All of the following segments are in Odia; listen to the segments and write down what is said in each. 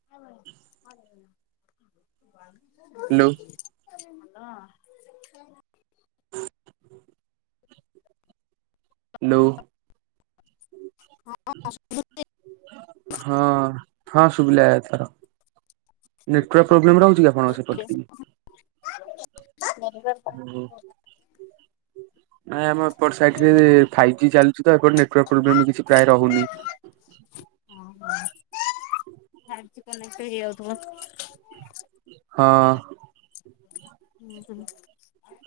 [inaudible] ହ୍ୟାଲୋ। [inaudible] ହ୍ୟାଲୋ। [unintelligible] ହଁ ହଁ ସୁବିଲା ଏଥର। ନେଟୱାର୍କ ପ୍ରୋବଲେମ୍ ରହୁଛି ଆପଣ ଙ୍କ ସେପଟେ ଟିକେ। [inaudible] ନାଇଁ ଆମ ଏପଟ ସାଇଡରେ ଫାଇଭ୍ ଜି ଚାଲଛି ତ ଏପଟେ ନେଟୱାର୍କ ପ୍ରୋବ୍ଲେମ୍ କିଛି ପ୍ରାୟ ରହୁନି। ଓ ହୋ ଫାଇବ ଜି କନକ୍ଟେ ହେଇଯାଉଥିବ। ହଁ। ହୁଁ ହୁଁ।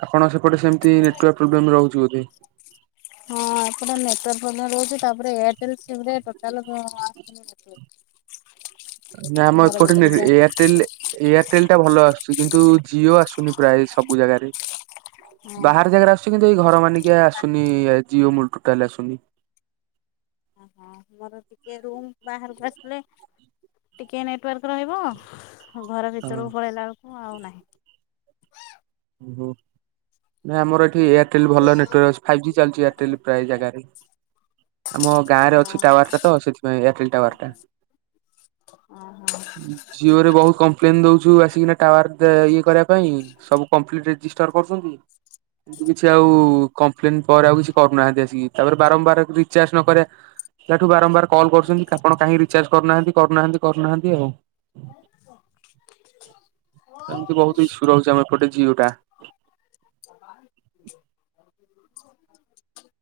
ଆପଣ ସେପଟେ ସେମିତି ନେଟୱାର୍କ ପ୍ରୋବ୍ଲେମ୍ ରହୁଚି ବୋଧେ। ହଁ ଏପଟେ ନେଟ ୱାର୍କ ପ୍ରୋବ୍ଲେମ୍ ରହୁଚି ତାପରେ ଏୟାରଟେଲ ସିମ୍ ରେ ଟୋଟାଲ [unintelligible] [unintelligible] ଆମ ଘର ଏପଟେ ଭିତରେ ଯା [unintelligible] ଏୟାରଟେଲ ଏୟାରଟେଲ ଟା ଭଲ ଆସୁଛି କିନ୍ତୁ ଜିଓ ଆସୁନି ପ୍ରାୟ ସବୁ ଜାଗାରେ। ବାହାର ଜାଗାରେ ଆସୁଛି କିନ୍ତୁ ଏଇ ଘର ମାନିକିଆ ଆସୁନି ଜିଓ ମୁଲୁଠୁ କାଲି ଆସୁନି। ଓହୋ ମୋର ଟିକେ ରୁମ୍ ବାହାରକୁ ଆସିଲେ ଟିକେ ନେଟୱାର୍କ ରହିବ ଘର ହଁ ଭିତରକୁ ପଳାଇଲା ବେଳକୁ ଆଉ ନାହିଁ। ଓହୋ। ନାଇଁମ ଏଠି ଏୟାରଟେଲ ଭଲ ନେଟୱାର୍କ ଅଛି ଫାଇଭ ଜି ଚାଲୁଛି ଏୟାରଟେଲ ପ୍ରାୟ ଜାଗାରେ। ଆମ ଗାଁ ରେ ହଁ ଅଛି ଟାୱାର ଟା ତ ସେଥିପାଇଁ ଏୟାରଟେଲ ଟାୱାର ଟା। ଓହୋ। ଜିଓରେ ବହୁତ କମ୍ପ୍ଲେନ ଦୋଉଛୁ ଆସିକିନା ଟାୱାର ଟା ଇଏ କରିବା ପାଇଁ ସବୁ କମ୍ପ୍ଲିଟ ରେଜିଷ୍ଟର୍ କରୁଛନ୍ତି ଏମିତି କିଛି ଆଉ ହଁ କମ୍ପ୍ଲେନ ପରେ ଆଉ କିଛି କରୁନାହାନ୍ତି ଆସିକି ତାପରେ ବାରମ୍ବାର ରିଚାର୍ଜ ନକରିଆ ତାଠୁ ବାରମ୍ବାର କଲ୍ କରୁଛନ୍ତି ଆପଣ କାହିଁକି ରିଚାର୍ଜ କରୁନାହାନ୍ତି କରୁନାହାନ୍ତି କରୁନାହାନ୍ତି ଆଉ। ଏମିତି ବହୁତ ଈଶୁ ରହୁଛି ଆମ ଏପଟେ ଜିଓଟା। [unintelligible]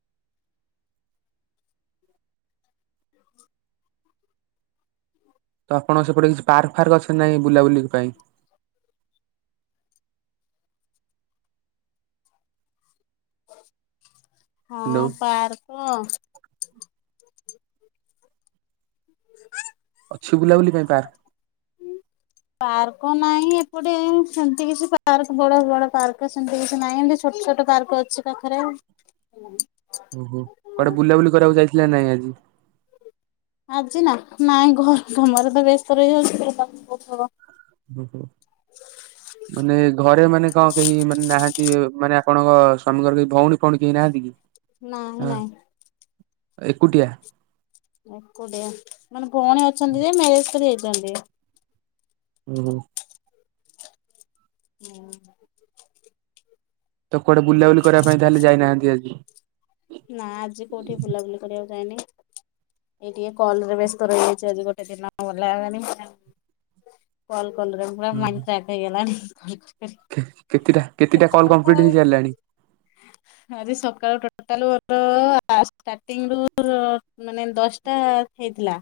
ଓ ତ ଆପଣ ସେପଟେ କିଛି ପାର୍କ ଫାର୍କ ଅଛନ୍ତି ନାଇଁ ବୁଲାବୁଲି ପାଇଁ? ହଁ ହ୍ୟାଲୋ ପାର୍କ [unintelligible] ଅଛି ବୁଲାବୁଲି ପାଇଁ ପାର୍କ? ପାର୍କ ନାହିଁ ଏପଟେ ସେମିତି କିଛି ପାର୍କ ବଡ ବଡ ପାର୍କ ସେମତି କିଛି ନାହିଁ। ଏମିତି ଛୋଟ ଛୋଟ ପାର୍କ ଅଛି ପାଖରେ। ଓହୋ କୁଆଡେ ବୁଲାବୁଲି କରିବାକୁ ଯାଇଥିଲା ନା ନାଇଁ ଆଜି? ଆଜି ନା ନାଇଁ ଘର କାମରେ ତ ବ୍ୟସ୍ତ ରହିଯାଉଛି ବୁଲିବାକୁ କୋଉଠି ହବ। ଓହୋ। ହ ମାନେ ଘରେ ମାନେ କଣ କେହି ମାନେ ନାହାନ୍ତି ମାନେ ଆପଣଙ୍କ ସ୍ଵାମୀଙ୍କର କେହି ଭଉଣୀ ଫୋଉଣୀ କେହି ନାହାନ୍ତି କି? ନାହିଁ ହଁ ନାହିଁ। ଏକୁଟିଆ? ଏକୁଟିଆ ମାନେ ଭୋଉଣ ଅଛନ୍ତି ଯେ ମ୍ୟାରେଜ କରି ଯାଇ। ହୁଁ। ହୁଁ। ତ କୁଆଡେ ବୁଲାବୁଲି କରିବା ପାଇଁ ତାହେଲେ ଯାଇନାହାନ୍ତି ଆଜି? ନା ଆଜି କୋଉଠି ବୁଲାବୁଲି କରିବାକୁ ଯାଇନି। ଏଇ ଟିକେ କଲରେ ବେସ୍ତ ରହିଯାଇଛି ଆଜି ଗୋଟେ ଦିନ ଭଲା ହେବନି। କଲ କଲରେ ପୁରା ଓହୋ ମାଇଣ୍ଡ ଚାଟ୍ ହେଇଗଲାଣି କଲ୍ କ କେତେଟା କେତେଟା କଲ୍ କମ୍ପ୍ଲିଟ୍ ହେଇ ସାରିଲାଣି? ଆରେ ସକାଳୁ ଟୋ ଟୋଟାଲ ମୋର ଷ୍ଟାର୍ଟିଂରୁୁ ମୋର ମାନେ ଦଶଟା ହେଇଥିଲା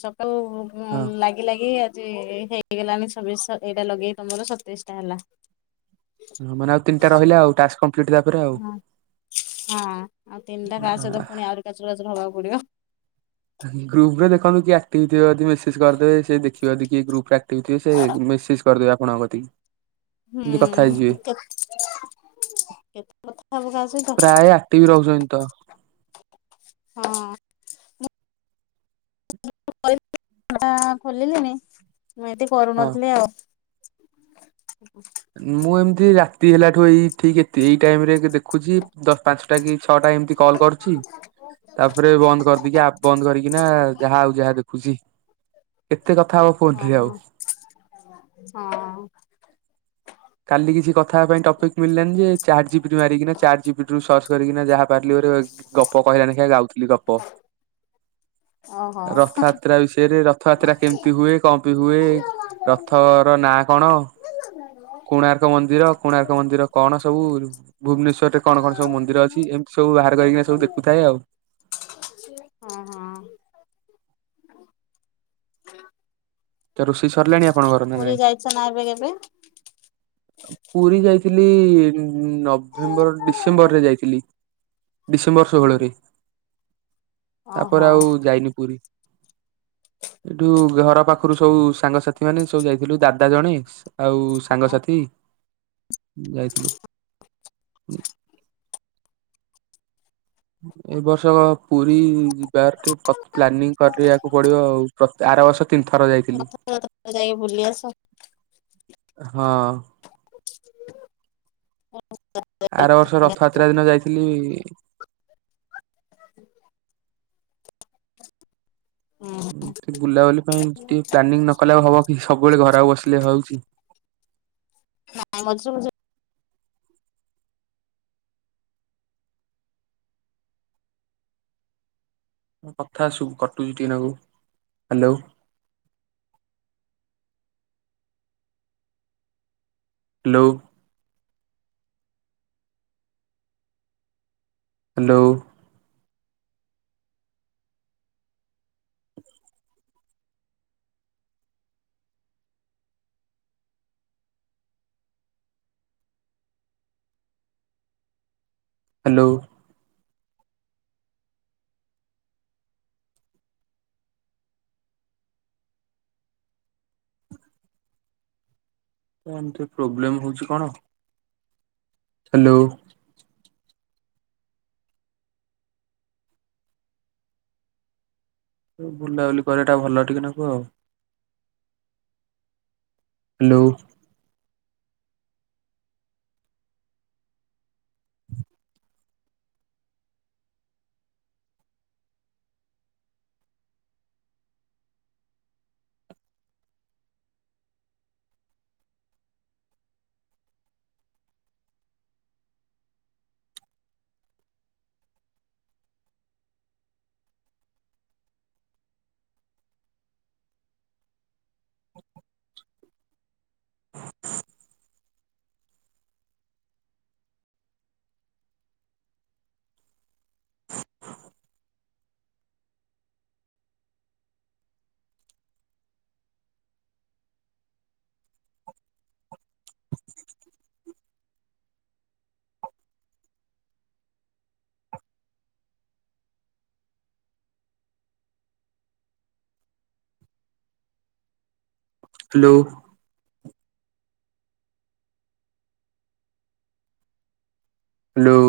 ସକାଳୁ ଉଁ ହଁ ଲାଗି ଲାଗି ଆଜି ହେଇଗଲାଣି ଛବିଶ ସ ଏଇଟା ଲଗେଇକି ତମର ସତେଇଶ ଟା ହେଲା। ହଁ ମାନେ ଆଉ ତିନିଟା ରହିଲା ଆଉ ଟାସ୍କ କଂପ୍ଲିଟ୍ ହେବ୍ ହଁ ହଁ ଆଉ ତିନିଟା କାହା ସହିତ ପୁଣି ଆହୁରି କାଚୁର କାଚୁର ହବାକୁ ପଡିବ। ଗ୍ରୁପ ରେ ଦେଖନ୍ତୂ କିଏ ଆକ୍ଟିଭ ଥିବେ ଯଦି ମେସେଜ କରିଦେବେ ସେ ଦେଖିବେ ଯଦି କିଏ ଗ୍ରୁପରେ ଆକ କ୍ଟିଭ ଥିବେ ସେ ମେସେଜ୍ କରିଦେବେ ଆପଣଙ୍କ କତିକି। ଏମିତି କଥା ହୁଁ ହେଇଯିବେ। କେତେ କେତେ କଥା ହୋବୁ କାହା ସହିତ। ଟିଭ୍ ରହୁଛନ୍ତି ତ। ହଁ। ଟା ଖୋଲିଲିଣି ମୁଁ ଏମିତି ହଁ। କରୁନଥିଲି ଆଉ। ମୁଁ ଏମିତି ରାତି ହେଲାଠୁ ଏଇ ଠିକ ଏତି ଏଇ ଟାଇମ ରେ ଦେଖୁଛି ଦଶ ପାଞ୍ଚଟା କି ଛଅଟା ଏମିତି କଲ୍ କରୁଛି। ତାପରେ ବନ୍ଦ କରିଦେଇକି ଆପ୍ ବନ୍ଦ କରିକିନା ଯାହା ଆଉ ଯାହା ଦେଖୁଛି। ଏତେ କଥା ହବ ଫୋନ୍ ରେ ଆଉ। ଓହୋ ହଁ। କାଲି କିଛି କଥା ହବା ପାଇଁ ଟପିକ୍ ମିଳିଲାନି ଯେ ଚାରଜିପିଟି ମାରିକିନା ଚାରଜିପିଟି ରୁ ସର୍ଚ୍ଚ କରିକିନା ଯାହା ପାରିଲି ଗପ କହିଲାନି ସେ ଗାଉଥିଲି ଗପ। [unintelligible] ରଥଯାତ୍ରା ବିଷୟରେ ରଥ ରଥଯାତ୍ରା କେମିତି ହୁଏ କଅଁ ପାଇଁ ହୁଏ ରଥର ନାଁ କଣ? କୋଣାର୍କ ମନ୍ଦିର ଓହୋ। କୋଣାର୍କ ମନ୍ଦିର କଣ ସବୁ ଭୁବନେଶ୍ୱରରେ କଣ କଣ ସବୁ ମନ୍ଦିର ଅଛି ଏମିତି ସବୁ ବାହାର ହଁ କରିକିନା ସବୁ ଦେଖୁଥାଏ ଆଉ। ହୁଁ ହୁଁ। ରୋଷେଇ ସରିଲାଣି ଆପଣଙ୍କର ନା ପୁରୀ ନାଇଁ? ଯାଇଛ ନା ଏବେ କେବେ? ପୁରୀ ଯାଇଥିଲି ନଭେମ୍ବର ଡିସେମ୍ବର ରେ ଯାଇଥିଲି। ଡିସେମ୍ବର ଷୋହଳରେ ଓହୋ ତାପରେ ଆଉ ଯାଇନି ପୁରୀ। ଏଠୁ ଘର ପାଖରୁ ସବୁ ସାଙ୍ଗସାଥି ମାନେ ସବୁ ଯାଇଥିଲୁ ଦାଦା ଜଣେ ଆଉ ସାଙ୍ଗସାଥି। ଯାଇଥିଲୁ ଏ ବର୍ଷକ ପୁରୀ ଯିବାର ଟିକେ ପ୍ଲାନିଂ କରିବାକୁ ପଡିବ ଆଉ। ଆର ବର୍ଷ ତିନି ଥର ଯାଇଥିଲି ରଥଯାତ୍ରା ଯାଇକି ବୁଲି ଆସ। ହଁ। ଆର ବର୍ଷ ରଥଯାତ୍ରା ଦିନ ଯାଇଥିଲି ବୁଲାବୁଲି ପାଇଁ ଟିକେ ପ୍ଲାନିଂ ନକଲେ ହବ କି ସବୁବେଳେ ଘରକୁ ବସିଲେ ହଉଛି। ନାଇଁ ମଝିରେ ମଝିରେ କଥା ସୁୁ କଟୁଛି ଟିକେ ନାକୁ। ହ୍ୟାଲୋ ହ୍ୟାଲୋ ହ୍ୟାଲୋ ହ୍ୟାଲୋ କଣ ଏମିତି ପ୍ରୋବ୍ଲେମ ହଉଛି କଣ? ହ୍ୟାଲୋ ବୁଲାବୁଲି କରିବା ଟା ଭଲ ଟିକେ ନାକୁ ଆଉ। Hello hello hello